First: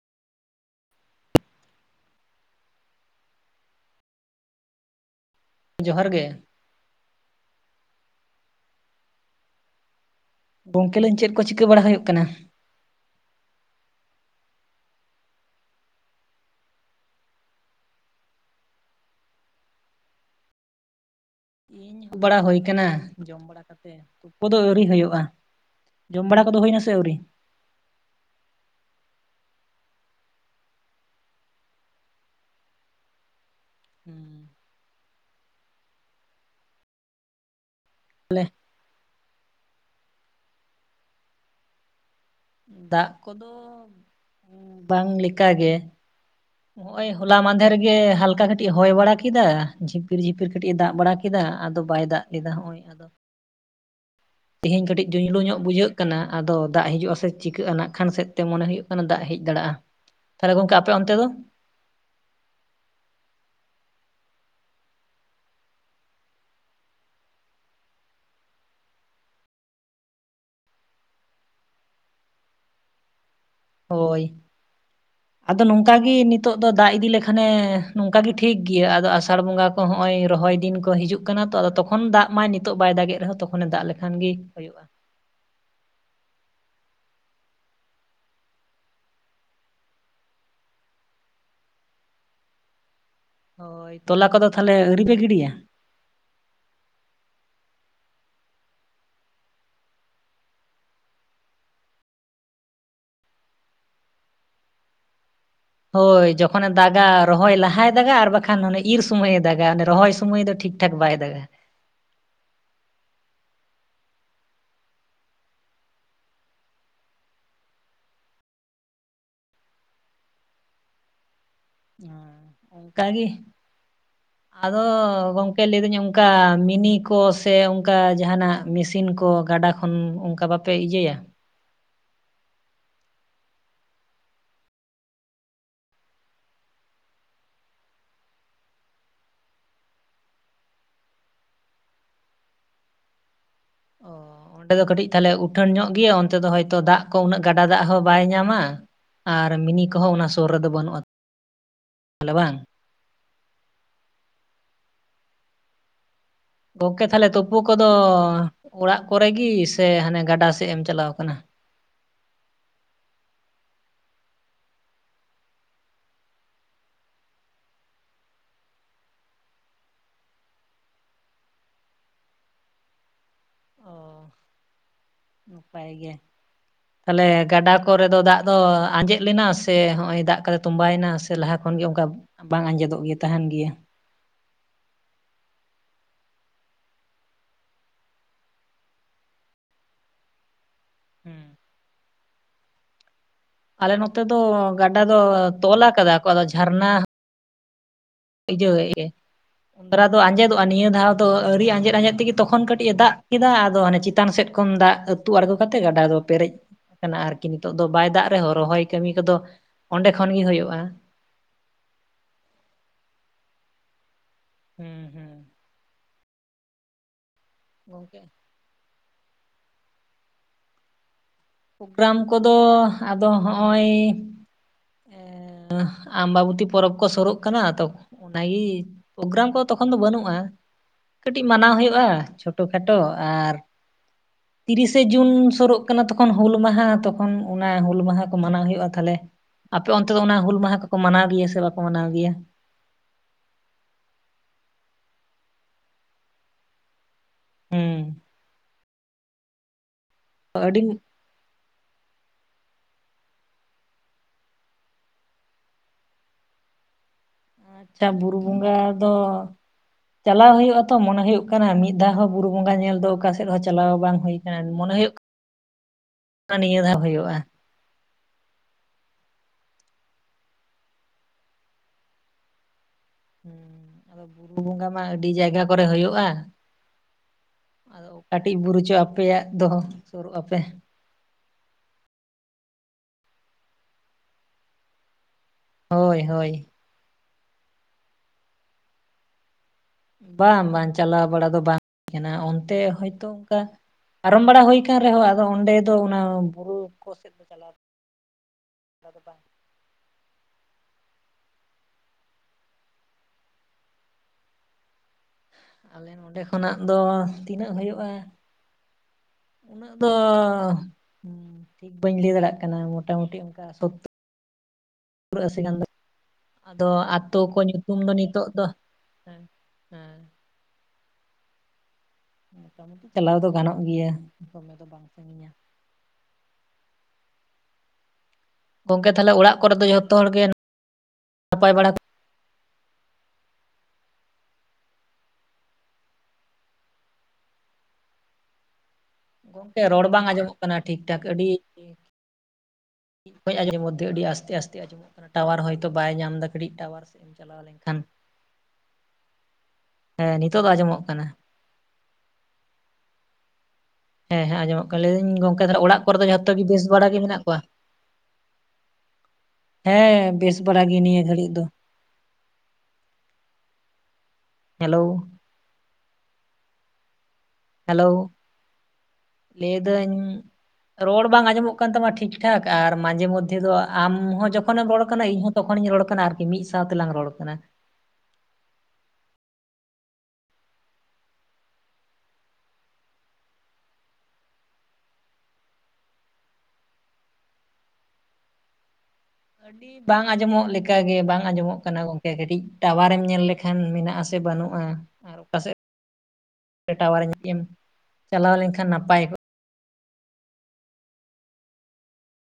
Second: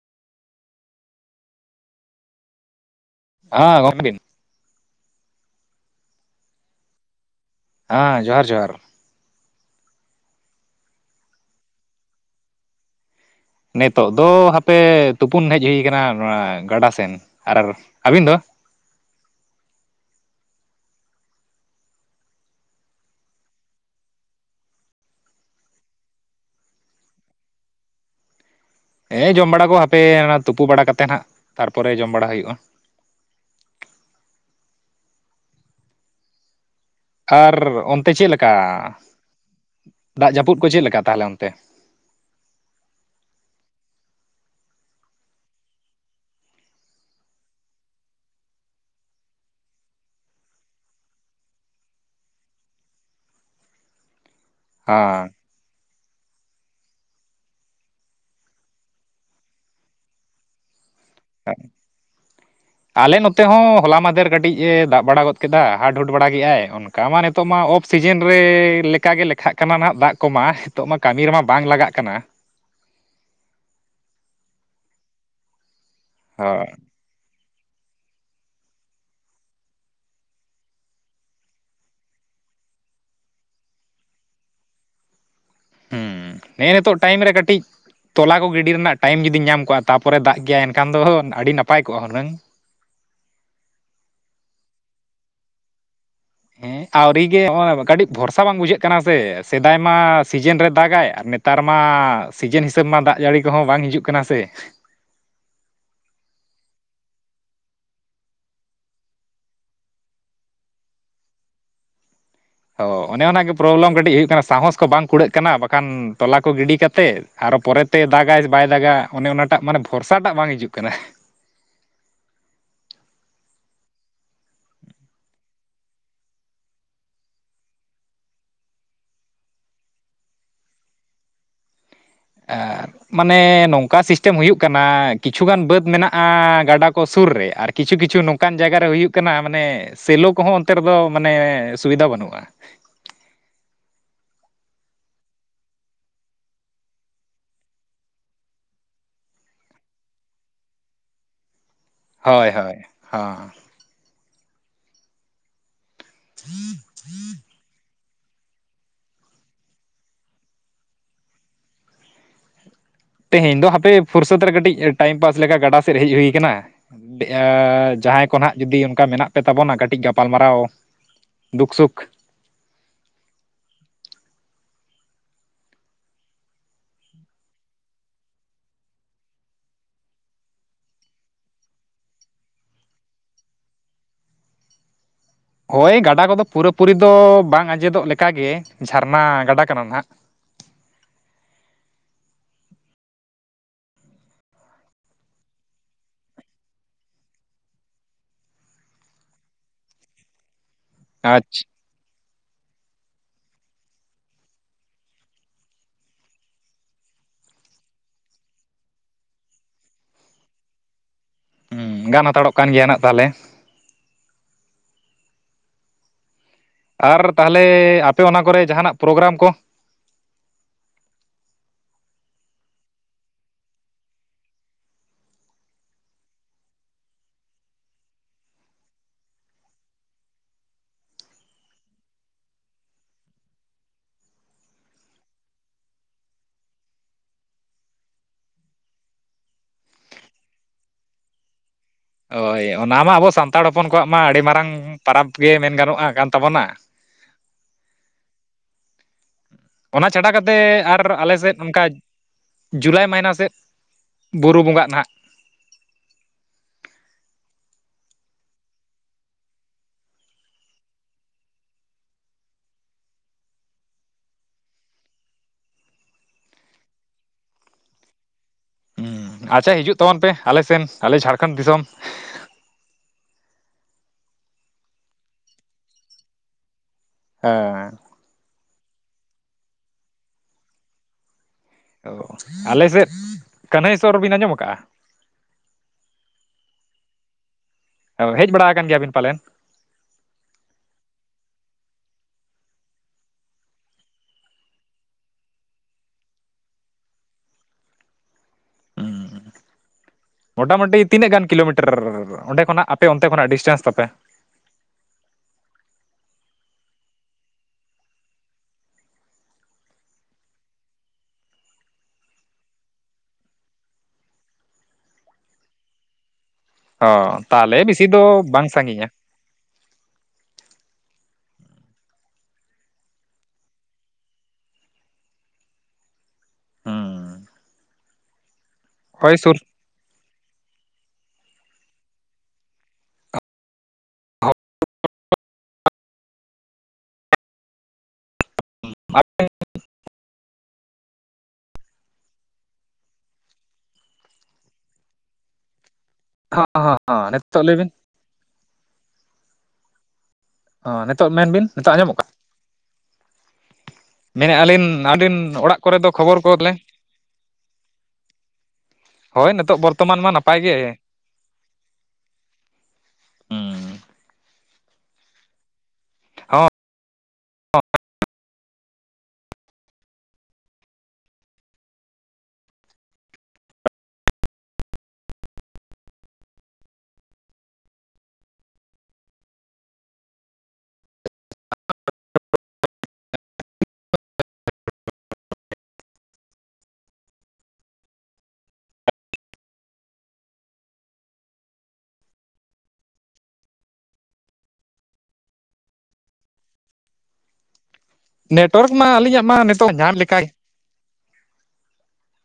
ᱟ ᱜᱚᱢᱠᱮ ᱡᱚᱦᱟᱨ ᱜᱮ ᱟᱸ ᱡᱚᱦᱟᱨ ᱡᱚᱦᱟᱨ ᱜᱚᱝᱠᱮ ᱞᱟᱹᱭᱟᱹᱧ ᱪᱮᱫ ᱠᱚ ᱪᱤᱠᱟᱹ ᱵᱟᱲᱟ ᱦᱩᱭᱩᱜ ᱠᱟᱱᱟ? ᱱᱮᱛᱚᱜ ᱫᱚ ᱦᱟᱯᱮ ᱛᱩᱯᱩᱱ ᱦᱮᱡ ᱦᱩᱭ ᱟᱠᱟᱱᱟ, ᱱᱚᱣᱟ ᱜᱟᱰᱟ ᱥᱮᱱ ᱟᱨ ᱟᱹᱵᱤᱱ ᱫᱚ? ᱩᱢ ᱵᱟᱲᱟ ᱦᱩᱭ ᱟᱠᱟᱱᱟ, ᱡᱚᱢ ᱵᱟᱲᱟ ᱛᱩᱯᱩ ᱫᱚ ᱟᱹᱣᱨᱤ ᱦᱩᱭᱩᱜᱼᱟ, ᱡᱚᱢ ᱵᱟᱲᱟ ᱠᱚ ᱫᱚ ᱦᱩᱭ ᱮᱱᱟ ᱥᱮ ᱟᱹᱣᱨᱤ? ᱦᱮᱸ ᱡᱚᱢ ᱵᱟᱲᱟ ᱠᱚ ᱦᱟᱯᱮ ᱚᱱᱟ ᱛᱩᱯᱩ ᱵᱟᱲᱟ ᱠᱟᱛᱮ, ᱱᱟᱦᱟᱜ ᱛᱟᱨᱯᱚᱨᱮ ᱡᱚᱢ ᱵᱟᱲᱟ ᱦᱩᱭᱩᱜᱼᱟ᱾ [inaudible] ᱟᱨ ᱚᱱᱛᱮ ᱪᱮᱫ ᱵᱚᱞᱮ ᱞᱮᱠᱟ? ᱫᱟᱜ ᱡᱟᱹᱯᱩᱫ ᱠᱚ ᱪᱮᱫ ᱞᱮᱠᱟ ᱛᱟᱦᱚᱞᱮ ᱚᱱᱛᱮ? ᱫᱟᱜ ᱠᱚ ᱫᱚ ᱵᱟᱝ ᱞᱮᱠᱟ ᱜᱮ᱾ ᱱᱚᱜᱼᱚᱭ ᱦᱚᱞᱟ ᱢᱟᱫᱷᱮᱨ ᱜᱮ ᱦᱟᱞᱠᱟ ᱠᱟᱹᱴᱤᱡ ᱦᱚᱭ ᱵᱟᱲᱟ ᱠᱮᱫᱟ, ᱡᱷᱤᱯᱤᱨ ᱡᱷᱤᱯᱤᱨ ᱠᱟᱹᱴᱤᱡ ᱮ ᱫᱟᱜ ᱵᱟᱲᱟ ᱠᱮᱫᱟ, ᱟᱫᱚ ᱵᱟᱭ ᱫᱟᱜ ᱞᱮᱫᱟ ᱦᱚᱸᱜᱼᱚᱭ ᱟᱫᱚ, ᱛᱮᱦᱮᱧ ᱠᱟᱹᱴᱤᱡ ᱦᱮᱸ ᱡᱩᱡᱽᱞᱩ ᱧᱚᱜ ᱵᱩᱡᱷᱟᱹᱜ ᱠᱟᱱᱟ, ᱟᱫᱚ ᱫᱟᱜ ᱦᱤᱡᱩᱜᱼᱟ ᱥᱮ ᱪᱤᱠᱟᱹᱜᱼᱟ ᱱᱟᱜ ᱠᱷᱟᱱ ᱥᱮᱫ ᱛᱮ ᱢᱚᱱᱮ ᱦᱩᱭᱩᱜ ᱠᱟᱱᱟ ᱫᱟᱜ ᱦᱮᱡ ᱫᱟᱲᱮᱭᱟᱜᱼᱟ ᱾ ᱛᱟᱦᱚᱞᱮ ᱜᱚᱝᱠᱮ ᱟᱯᱮ ᱚᱱᱛᱮ ᱫᱚ [inaudible] [inaudible] ᱟᱞᱮ ᱱᱚᱛᱮ ᱦᱚᱸ ᱦᱚᱞᱟ ᱢᱟᱫᱷᱮᱨ ᱠᱟᱹᱴᱤᱡ ᱮ ᱫᱟᱜ ᱵᱟᱲᱟ ᱜᱚᱫ ᱠᱮᱫᱟ, ᱦᱟᱰ-ᱦᱩᱰ ᱵᱟᱲᱟ ᱠᱮᱜᱼᱟᱭ ᱚᱱᱠᱟ ᱢᱟ ᱱᱮᱛ ᱱᱤᱛᱚᱜ ᱢᱟ ᱚᱯᱷ ᱥᱤᱡᱮᱱ ᱨᱮ ᱞᱮᱠᱟ ᱜᱮ ᱞᱮᱠᱷᱟᱜ ᱠᱟᱱᱟ ᱱᱟᱦᱟᱜ ᱫᱟᱜ ᱠᱚᱢᱟ, ᱱᱤᱛᱚᱜ ᱢᱟ ᱠᱟᱹᱢᱤ ᱨᱮ ᱢᱟ ᱵᱟᱝ ᱞᱟᱜᱟᱜ ᱠᱟᱱᱟ᱾ ᱦᱚᱭ ᱟᱫᱚ ᱱᱚᱝᱠᱟ ᱜᱮ ᱱᱤᱛᱚᱜ ᱦᱳᱭ ᱫᱚ ᱫᱟᱜ ᱤᱫᱤ ᱞᱮᱠᱷᱟ ᱠᱷᱟᱱᱮ ᱱᱚᱝᱠᱟ ᱜᱮ ᱴᱷᱤᱠ ᱜᱮᱭᱟ ᱟᱫᱚ ᱟᱥᱟᱲ ᱵᱚᱸᱜᱟ ᱠᱚ ᱱᱚᱜᱼᱚᱭ ᱨᱚᱦᱚᱭ ᱫᱤᱱ ᱠᱚ ᱦᱤᱡᱩᱜ ᱠᱟᱱᱟ ᱛᱚ᱾ ᱛᱚᱠᱷᱚᱱ ᱫᱟᱜ ᱢᱟᱭ ᱱᱤᱛᱚᱜ ᱵᱟᱭ ᱫᱟᱜᱮᱜ ᱨᱮ ᱦᱚᱸ ᱛᱚᱠᱷᱚᱱᱮ ᱫᱟᱜ ᱞᱮᱠᱷᱟᱱ ᱜᱮ ᱦᱩᱭᱩᱜᱼᱟ᱾ ᱦᱩᱸ ᱦᱮᱸ ᱱᱤᱛᱚᱜ ᱴᱟᱭᱤᱢ ᱨᱮ ᱠᱟᱹᱴᱤᱡ ᱛᱚᱞᱟ ᱠᱚ ᱜᱤᱰᱤ ᱨᱮᱱᱟᱜ ᱴᱟᱭᱤᱢ ᱡᱩᱫᱤ ᱧᱟᱢ ᱠᱚᱜᱼᱟ ᱛᱟᱯᱚᱨᱮ ᱫᱟᱜ ᱠᱮᱭᱟᱭ, ᱮᱱᱠᱷᱟᱱ ᱫᱚ ᱟᱹᱰᱤ ᱱᱟᱯᱟᱭ ᱠᱚᱜᱼᱟ ᱦᱩᱱᱟᱹᱝ᱾ ᱦᱚᱭ ᱛᱚᱞᱟ ᱠᱚ ᱫᱚ ᱛᱟᱦᱚᱞᱮ ᱟᱹᱣᱨᱤ ᱯᱮ ᱜᱤᱰᱤᱭᱟ? ᱦᱮᱸ ᱟᱹᱣᱨᱤ ᱜᱮ ᱠᱟᱹᱴᱤᱡ ᱵᱷᱚᱨᱥᱟ ᱵᱟᱝ ᱵᱩᱡᱷᱟᱹᱜ ᱠᱟᱱᱟ ᱥᱮ ᱥᱮᱫᱟᱭ ᱢᱟ ᱥᱤᱡᱮᱱ ᱨᱮ ᱫᱟᱜᱟᱭ ᱟᱨ ᱱᱮᱛ ᱱᱮᱛᱟᱨ ᱢᱟ ᱥᱤᱡᱮᱱ ᱦᱤᱥᱟᱹᱵᱽ ᱢᱟ ᱫᱟᱜ ᱡᱟᱹᱲᱤ ᱠᱚ ᱦᱚᱸ ᱵᱟᱝ ᱦᱤᱡᱩᱜ ᱠᱟᱱᱟ ᱥᱮ ᱦᱚᱭ ᱡᱚᱠᱷᱚᱱᱮ ᱫᱟᱜᱟ ᱨᱚᱦᱚᱭ ᱞᱟᱦᱟᱭ ᱫᱟᱜᱟ ᱟᱨ ᱵᱟᱠᱷᱟᱱ ᱤᱨ ᱥᱚᱢᱚᱭᱮ ᱫᱟᱜᱟ ᱨᱚᱦᱚᱭ ᱥᱚᱢᱚᱭ ᱫᱚ ᱴᱷᱤᱠ ᱴᱷᱟᱠ ᱵᱟᱭ ᱫᱟᱜᱟ᱾ ᱦᱚ ᱚᱱᱮ ᱚᱱᱟ ᱜᱮ ᱯᱨᱚᱵᱞᱮᱢ ᱠᱟᱹᱴᱤᱡ ᱦᱩᱭᱩᱜ ᱠᱟᱱᱟ ᱥᱟᱸᱦᱚᱥ ᱠᱚ ᱵᱟᱝ ᱠᱩᱲᱟᱹᱜ ᱠᱟᱱᱟ, ᱵᱟᱠᱷᱟᱱ ᱛᱚᱞᱟ ᱠᱚ ᱜᱤᱰᱤ ᱠᱟᱛᱮᱫ ᱟᱨᱚ ᱯᱚᱨᱮᱛᱮ ᱫᱟᱜᱟᱭ ᱥᱮ ᱵᱟᱭ ᱫᱟᱜᱟ ᱚᱱᱮ ᱚᱱᱟᱴᱟᱜ ᱢᱟᱱᱮ ᱵᱷᱚᱨᱥᱟᱴᱟᱜ ᱵᱟᱝ ᱦᱤᱡᱩᱜ ᱠᱟᱱᱟ᱾ ᱚᱱᱠᱟᱜᱮ ᱟᱫᱚ ᱜᱚᱝᱠᱮ ᱞᱟᱹᱭᱫᱟᱹᱧ ᱚᱱᱠᱟ ᱢᱤᱱᱤ ᱠᱚ ᱥᱮ ᱚᱱᱠᱟ ᱡᱟᱦᱱᱟᱜ ᱢᱮᱥᱤᱱ ᱠᱚ ᱜᱟᱰᱟ ᱠᱚ ᱠᱷᱚᱱ ᱚᱱᱠᱟ ᱵᱟᱯᱮ ᱤᱭᱟᱹᱭᱟ᱾ ᱟᱨ ᱢᱟᱱᱮ ᱱᱚᱝᱠᱟ ᱥᱤᱥᱴᱮᱢ ᱦᱩᱭᱩᱜ ᱠᱟᱱᱟ, ᱠᱤᱪᱷᱩᱜᱟᱱ ᱵᱟᱹᱫᱽ ᱢᱮᱱᱟᱜᱼᱟ ᱜᱟᱰᱟ ᱠᱚ ᱥᱩᱨ ᱨᱮ ᱟᱨ ᱠᱤᱪᱷᱩ ᱠᱤᱪᱷᱩ ᱱᱚᱝᱠᱟᱱ ᱡᱟᱭᱜᱟᱨᱮ ᱦᱩᱭᱩᱜ ᱠᱟᱱᱟ ᱢᱟᱱᱮ ᱥᱮᱞᱳ ᱠᱚᱦᱚᱸ ᱚᱱᱛᱮ ᱨᱮᱫᱚ ᱢᱟᱱᱮ ᱥᱩᱵᱤᱫᱷᱟ ᱵᱟᱹᱱᱩᱜᱼᱟ᱾ ᱚ ᱚᱸᱰᱮ ᱫᱚ ᱠᱟᱹᱴᱤᱡ ᱛᱟᱦᱚᱞᱮ ᱩᱴᱷᱟᱹᱱ ᱧᱚᱜ ᱜᱮᱭᱟ ᱚᱱᱛᱮ ᱫᱚ ᱦᱚᱭ ᱛᱚ ᱫᱟᱜ ᱠᱚ ᱩᱱᱟᱹᱜ ᱜᱟᱰᱟ ᱫᱟᱜ ᱦᱚᱸ ᱵᱟᱭ ᱧᱟᱢᱟ ᱟᱨ ᱢᱤᱱᱤ ᱠᱚᱦᱚᱸ ᱚᱱᱟ ᱥᱳᱨ ᱨᱮᱫᱚ ᱵᱟᱹᱱᱩᱜᱼᱟ ᱛᱟᱦᱚᱞᱮ ᱦᱳᱭ ᱵᱟᱝ ᱦᱳᱭ ᱦᱚᱸ ᱜᱚᱝᱠᱮ ᱛᱟᱦᱚᱞᱮ ᱛᱳᱯᱳ ᱠᱚᱫᱚ ᱚᱲᱟᱜ ᱠᱚᱨᱮ ᱜᱤ ᱥᱮ ᱦᱟᱱᱮ ᱜᱟᱰᱟ ᱥᱮᱫ ᱮᱢ ᱪᱟᱞᱟᱣ ᱠᱟᱱᱟ ᱛᱮᱦᱮᱧ ᱫᱚ ᱦᱟᱯᱮ ᱯᱷᱩᱨᱥᱚᱛ ᱨᱮ ᱠᱟᱹᱴᱤᱡ ᱴᱟᱭᱤᱢ ᱯᱟᱥ ᱞᱮᱠᱟ ᱜᱟᱰᱟ ᱥᱮᱫ ᱦᱮᱡ ᱦᱩᱭᱩ ᱠᱟᱱᱟ ᱡᱟᱦᱟᱸᱭ ᱠᱚ ᱱᱟᱸᱜ ᱡᱩᱫᱤ ᱚᱱᱠᱟ ᱢᱮᱱᱟᱜ ᱯᱮ ᱛᱟᱵᱚᱱᱟ ᱠᱟᱹᱴᱤᱡ ᱜᱟᱯᱟᱞ ᱢᱟᱨᱟᱣ ᱫᱩᱠᱷ ᱥᱩᱠᱷ ᱚ ᱱᱟᱯᱟᱭ ᱜᱮ ᱛᱟᱦᱞᱮ ᱜᱟᱰᱟ ᱠᱚᱨᱮ ᱫᱚ ᱫᱟᱜ ᱫᱚ ᱟᱸᱡᱮᱫ ᱞᱮᱱᱟ ᱥᱮ ᱦᱚᱸᱜ ᱚᱭ ᱫᱟᱜ ᱠᱟᱫᱟ ᱛᱚᱢᱵᱟᱭᱮᱱᱟ ᱥᱮ ᱞᱟᱦᱟ ᱠᱷᱚᱱ ᱜᱮ ᱚᱝᱠᱟ ᱵᱟᱝ ᱟᱸᱡᱮᱫᱚᱜ ᱜᱮᱭᱟ ᱛᱟᱦᱮᱱ ᱜᱮᱭᱟ ᱦᱳᱭ ᱜᱟᱰᱟ ᱠᱚᱫᱚ ᱯᱩᱨᱟᱹᱯᱩᱨᱤ ᱫᱚ ᱵᱟᱝ ᱟᱸᱡᱮᱫᱚᱜ ᱞᱮᱠᱟᱜᱮ ᱡᱷᱟᱨᱱᱟ ᱜᱟᱰᱟ ᱠᱟᱱᱟ ᱱᱟᱸᱦᱟᱜ ᱦᱩᱸ ᱟᱞᱮ ᱱᱚᱛᱮ ᱫᱚ ᱜᱟᱰᱟ ᱫᱚ ᱛᱚᱞ ᱟᱠᱟᱫᱟ ᱠᱚ ᱟᱫᱚ ᱡᱷᱟᱨᱱᱟ ᱤᱡᱟᱹ ᱩᱱᱫᱟᱨᱟ ᱫᱚ ᱟᱸᱡᱮᱫᱚᱜᱼᱟ ᱱᱤᱭᱟᱹ ᱫᱷᱟᱣ ᱫᱚ ᱟᱪᱪᱷᱟ ᱟᱹᱣᱨᱤ ᱟᱸᱡᱮᱫ ᱟᱸᱡᱮᱫ ᱛᱮᱜᱮ ᱛᱚᱠᱷᱚᱱ ᱠᱟᱹᱴᱤᱡ ᱮ ᱫᱟᱜ ᱠᱮᱫᱟ ᱟᱫᱚ ᱦᱟᱱᱮ ᱪᱮᱛᱟᱱ ᱥᱮᱫ ᱠᱷᱚᱱ ᱫᱟᱜ ᱟᱹᱛᱩ ᱟᱬᱜᱚ ᱠᱟᱛᱮᱜ ᱜᱟᱰᱟ ᱫᱚ ᱯᱮᱨᱮᱡ ᱠᱟᱱᱟ ᱟᱨᱠᱤ ᱱᱤᱛᱚᱜ ᱫᱚ ᱵᱟᱭ ᱫᱟᱜ ᱨᱮᱦᱚᱸ ᱨᱚᱦᱚᱭ ᱠᱟᱹᱢᱤ ᱠᱚᱫᱚ ᱚᱸᱰᱮ ᱠᱷᱚᱱ ᱜᱮ ᱦᱩᱭᱩᱜᱼᱟ ᱦᱩᱸ ᱜᱟᱱ ᱦᱟᱛᱟᱲᱚᱜ ᱠᱟᱱ ᱜᱮᱭᱟ ᱱᱟᱜ ᱛᱟᱦᱚᱞᱮ ᱦᱩᱸ ᱦᱩᱸ ᱟᱨ ᱛᱟᱦᱚᱞᱮ ᱜᱚᱝᱠᱮ ᱟᱯᱮ ᱚᱱᱟ ᱠᱚᱨᱮ ᱡᱟᱦᱟᱱᱟᱜ ᱯᱨᱳᱜᱽᱨᱟᱢ ᱠᱚ ᱯᱳᱜᱽᱨᱟᱢ ᱠᱚᱫᱚ ᱟᱫᱚ ᱦᱚᱜᱼᱚᱭ ᱟᱢᱵᱟᱵᱚᱛᱤ ᱯᱚᱨᱚᱵᱽ ᱠᱚ ᱥᱳᱨᱳᱜ ᱠᱟᱱᱟ ᱛᱚ ᱚᱱᱟᱜᱤ ᱯᱳᱜᱽᱨᱟᱢ ᱠᱚ ᱛᱚᱠᱷᱚᱱ ᱫᱚ ᱵᱟᱹᱱᱩᱜᱼᱟ ᱠᱟᱹᱴᱤᱡ ᱢᱟᱱᱟᱣ ᱦᱩᱭᱩᱜᱼᱟ ᱪᱷᱳᱴᱚ ᱠᱷᱟᱴᱚ ᱟᱨ ᱛᱤᱨᱤᱥᱮ ᱡᱩᱱ ᱥᱩᱨᱩᱜ ᱠᱟᱱᱟ ᱛᱚ ᱠᱷᱚᱱ ᱦᱩᱞ ᱢᱟᱦᱟ ᱛᱚᱠᱷᱚᱱ ᱚᱱᱟ ᱦᱩᱞ ᱢᱟᱦᱟ ᱠᱚ ᱢᱟᱱᱟᱣ ᱦᱩᱭᱩᱜᱼᱟ ᱛᱟᱦᱚᱞᱮ ᱟᱯᱮ ᱚᱱᱛᱮ ᱫᱚ ᱚᱱᱟ ᱦᱩᱞ ᱢᱟᱦᱟ ᱠᱚᱠᱚ ᱢᱟᱱᱟᱣ ᱜᱮᱭᱟ ᱥᱮ ᱵᱟᱝ? ᱦᱳᱭ ᱚᱱᱟᱢᱟ ᱟᱵᱚ ᱥᱟᱱᱛᱟᱲ ᱦᱚᱯᱚᱱ ᱠᱚᱣᱟᱜ ᱢᱟ ᱟᱹᱰᱤ ᱢᱟᱨᱟᱝ ᱯᱟᱨᱟᱵᱽ ᱜᱮ ᱢᱮᱱ ᱜᱟᱱᱚᱜ-ᱟ ᱠᱟᱱ ᱛᱟᱵᱚᱱᱟ ᱦᱩᱸ ᱚᱱᱟ ᱪᱷᱟᱰᱟ ᱠᱟᱛᱮ ᱟᱹᱰᱤ ᱟᱨ ᱟᱞᱮ ᱥᱮᱫ ᱚᱱᱠᱟ ᱡᱩᱞᱟᱭ ᱢᱟᱭᱱᱟ ᱥᱮᱫ ᱵᱩᱨᱩ ᱵᱚᱸᱜᱟᱜ ᱱᱟᱦᱟᱜ ᱟᱪᱪᱷᱟ ᱵᱩᱨᱩ ᱵᱚᱸᱜᱟ ᱫᱚ ᱪᱟᱞᱟᱣ ᱦᱩᱭᱩᱜᱼᱟ ᱛᱚ ᱢᱚᱱᱮ ᱦᱩᱭᱩᱜ ᱠᱟᱱᱟ ᱢᱤᱫ ᱫᱷᱟᱣ ᱦᱚᱸ ᱵᱩᱨᱩ ᱵᱚᱸᱜᱟ ᱧᱮᱞ ᱫᱚ ᱚᱠᱟᱥᱮᱫ ᱦᱚᱸ ᱪᱟᱞᱟᱣ ᱵᱟᱝ ᱦᱩᱭ ᱠᱟᱱᱟ ᱢᱚᱱᱮ ᱦᱩᱭᱩᱜ ᱠᱟᱱᱟ ᱱᱤᱭᱟᱹ ᱫᱷᱟᱣ ᱦᱩᱭᱩᱜᱼᱟ ᱟᱪᱪᱷᱟ ᱦᱤᱡᱩᱜ ᱛᱟᱵᱚᱱ ᱯᱮ ᱟᱞᱮ ᱥᱮᱱ ᱟᱞᱮ ᱡᱷᱟᱲᱠᱷᱚᱸᱰ ᱫᱤᱥᱚᱢ ᱡᱩᱸ ᱟᱫᱚ ᱵᱩᱨᱩ ᱵᱚᱸᱜᱟ ᱢᱟ ᱟᱹᱰᱤ ᱡᱟᱭᱜᱟ ᱠᱚᱨᱮ ᱦᱳᱭᱳᱜᱼᱟ ᱦᱮᱸ ᱠᱟᱹᱴᱤᱡ ᱵᱩᱨᱩᱪᱚ ᱟᱯᱮᱭᱟᱜ ᱫᱚᱦᱚ ᱥᱳᱨᱳᱜ ᱟᱯᱮ ᱚ ᱟᱞᱮ ᱥᱮᱫ ᱠᱟᱹᱱᱦᱟᱹᱭ ᱥᱚᱦᱚᱨ ᱵᱤᱱ ᱟᱸᱡᱚᱢ ᱠᱟᱜᱼᱟ ᱦᱳᱭ ᱦᱳᱭ ᱦᱮᱡ ᱵᱟᱲᱟ ᱦᱟᱠᱟᱱ ᱜᱮᱭᱟᱵᱤᱱ ᱯᱟᱞᱮᱱ ᱵᱟᱝ ᱵᱟᱝ ᱪᱟᱞᱟᱣ ᱵᱟᱲᱟ ᱫᱚ ᱵᱟᱝ ᱠᱟᱱᱟ ᱚᱱᱛᱮ ᱦᱚᱭᱛᱚ ᱚᱱᱠᱟ ᱯᱟᱨᱚᱢ ᱵᱟᱲᱟ ᱦᱩᱭ ᱠᱟᱱ ᱨᱮᱦᱚᱸ ᱟᱫᱚ ᱚᱸᱰᱮ ᱫᱚ ᱚᱱᱟ ᱵᱩᱨᱩ ᱠᱚ ᱥᱮᱫ ᱫᱚ ᱪᱟᱞᱟᱣ [unintelligible] ᱢᱚᱴᱟᱢ ᱢᱩᱴᱤ ᱛᱤᱱᱟᱹᱜ ᱜᱟᱱ ᱠᱤᱞᱚ ᱢᱤᱴᱟᱨ ᱚᱸᱰᱮ ᱠᱷᱚᱱᱟᱜ ᱟᱯᱮ ᱚᱱᱛᱮ ᱠᱷᱚᱱᱟᱜ ᱰᱤᱥᱴᱮᱱᱥ ᱛᱟᱯᱮ ᱟᱞᱮ ᱱᱚᱸᱰᱮ ᱠᱷᱚᱱᱟᱜ ᱫᱚ ᱛᱤᱱᱟᱹᱜ ᱦᱩᱭᱩᱜᱼᱟ [unintelligible] ᱴᱷᱤᱠ ᱵᱟᱹᱧ ᱞᱟᱹᱭ ᱫᱟᱲᱮᱭᱟᱜ ᱠᱟᱱᱟ ᱢᱚᱴᱟᱢᱩᱴᱤ ᱚᱱᱠᱟ ᱥᱚ ᱚ [unintelligible] ᱟᱛᱩ ᱠᱚ ᱛᱟᱦᱚᱞᱮ ᱧᱩᱛᱩᱢ ᱵᱮᱥᱤ ᱫᱚ ᱱᱤᱛᱚᱜ ᱫᱚ ᱵᱟᱝ ᱥᱟᱺᱜᱤᱧᱟ ᱦᱮᱸ ᱦᱮᱸ ᱪᱟᱞᱟᱣ ᱫᱚ ᱜᱟᱱᱚᱜ ᱜᱮᱭᱟ ᱦᱩᱸ ᱜᱚᱝᱠᱮ ᱛᱟᱦᱚᱞᱮ ᱦᱳᱭ ᱥᱩᱨ ᱚᱲᱟᱜ ᱠᱚᱨᱮ ᱫᱚ, ᱡᱚᱛᱚ ᱦᱚᱲᱜᱮ ᱱᱟᱯᱟᱭ ᱵᱟᱲᱟ ᱦᱚᱸ ᱜᱚᱢᱠᱮ ᱨᱚᱲ ᱵᱟᱝ ᱟᱸᱡᱚᱢᱚᱜ ᱠᱟᱱᱟ ᱴᱷᱤᱠ ᱴᱷᱟᱠ ᱟᱹᱰᱤ. ᱵᱟ. ᱧ ᱜᱚᱫ-ᱮᱜᱟ ᱟ. ᱰᱤ ᱟᱥᱛᱮ ᱟᱥᱛᱮ ᱟᱡᱚᱢᱚᱜ ᱠᱟᱱᱟ ᱴᱟᱣᱟᱨ ᱦᱚᱭᱛᱚ ᱵᱟᱭ ᱧᱟᱢ ᱮᱫᱟ᱾ ᱠᱟᱹᱴᱤᱡᱽ ᱦᱚᱸ ᱴᱟᱣᱟᱨ ᱥᱮᱫ ᱮᱢ ᱦᱚᱸ ᱪᱟᱞᱟᱣ ᱱᱤᱛᱚᱜ ᱞᱟᱹᱭ ᱵᱤᱱ ᱞᱮᱱᱠᱷᱟᱱ [unintelligible] ᱦᱮᱸ ᱱᱤᱛᱚᱜ ᱫᱚ ᱟᱸᱡ ᱦᱚᱸ ᱱᱤᱛᱚᱜ ᱢᱮᱱ ᱵᱤᱱ ᱱᱤᱛᱚᱜ ᱟᱸᱡᱚᱢᱚᱜ ᱠᱟᱱᱟ᱾ ᱦᱮᱸ ᱢᱮᱱᱮᱜ ᱦᱮᱸ ᱟᱹᱞᱤᱧ ᱟᱸᱡᱚᱢᱚᱜ ᱠᱟᱱᱟ ᱞᱟᱹᱭᱫᱟᱹᱧ ᱟᱹᱵᱤᱱ ᱜᱚᱝᱠᱮ ᱚᱲᱟᱜ ᱛᱟᱦᱚᱞᱮ ᱠᱚᱨᱮ ᱫᱚ ᱠᱷᱚᱵᱚᱨ ᱠᱚ ᱡᱷᱚᱛᱚ ᱜᱮ ᱵᱮᱥ ᱵᱟᱲᱟ ᱜᱮ ᱢᱮᱱᱟᱜ ᱠᱚᱣᱟ? [unintelligible] ᱦᱚᱭ ᱱᱤᱛᱚᱜ ᱵᱚᱨᱛᱚᱢᱟᱱ ᱢᱟ ᱦᱮᱸ ᱱᱟᱯᱟᱭ ᱵᱮᱥ ᱜᱮ᱾ ᱵᱟᱲᱟ ᱱᱤᱭᱟᱹ ᱜᱷᱟᱹᱲᱤᱡ ᱫᱚ᱾ ᱦᱩᱸ ᱦᱮᱞᱳ ᱦᱚᱸ ᱦᱮᱞᱳ ᱞᱟᱹᱭᱫᱟᱹᱧ ᱨᱚᱲ ᱵᱟᱝ ᱟᱸᱡᱚᱢᱚᱜ ᱠᱟᱱ ᱛᱟᱢᱟ ᱴᱷᱤᱠᱴᱷᱟᱠ ᱟᱨ ᱢᱟᱡᱷᱮ ᱢᱚᱫᱷᱮ ᱫᱚ ᱟᱢ ᱦᱚᱸ ᱡᱚᱠᱷᱚᱱᱮᱢ ᱨᱚᱲ ᱠᱟᱱᱟ ᱤᱧ ᱦᱚᱸ ᱛᱚᱠᱷᱚ ᱱᱤᱧ ᱨᱚᱲ ᱠᱟᱱᱟ ᱟᱨᱠᱤ ᱢᱤᱫ ᱥᱟᱶ ᱛᱮ ᱞᱟᱝ ᱨᱚᱲ ᱠᱟᱱᱟ᱾ ᱟᱹᱰᱤᱢ ᱵᱟᱝ ᱟᱸᱡᱚᱢᱚᱜ ᱞᱮᱠᱟ ᱜᱮ ᱵᱟᱝ ᱟᱸᱡᱚᱢᱚᱜ ᱠᱟᱱᱟ ᱜᱚᱝᱠᱮ ᱠᱟᱹᱴᱤᱡ ᱴᱟᱣᱟᱨ ᱮᱢ ᱧᱮᱞ ᱞᱮᱠᱷᱟᱱ ᱢᱮᱱᱟᱜᱟ ᱟᱥᱮ ᱵᱟᱹᱱᱩᱜᱼᱟ᱾ ᱚᱠᱟ ᱥᱮᱫ ᱴᱟᱣᱟᱨ [unintelligible] ᱞᱮᱱᱠᱷᱟᱱ ᱱᱮᱴᱚᱣᱟᱨᱠ ᱢᱟ ᱱᱟᱯᱟᱭ ᱠᱚᱜᱼᱟ᱾ ᱟᱹᱞᱤᱧᱟᱜ ᱢᱟ ᱱᱤᱛᱚᱜ ᱧᱟᱢ ᱞᱮᱠᱟᱭ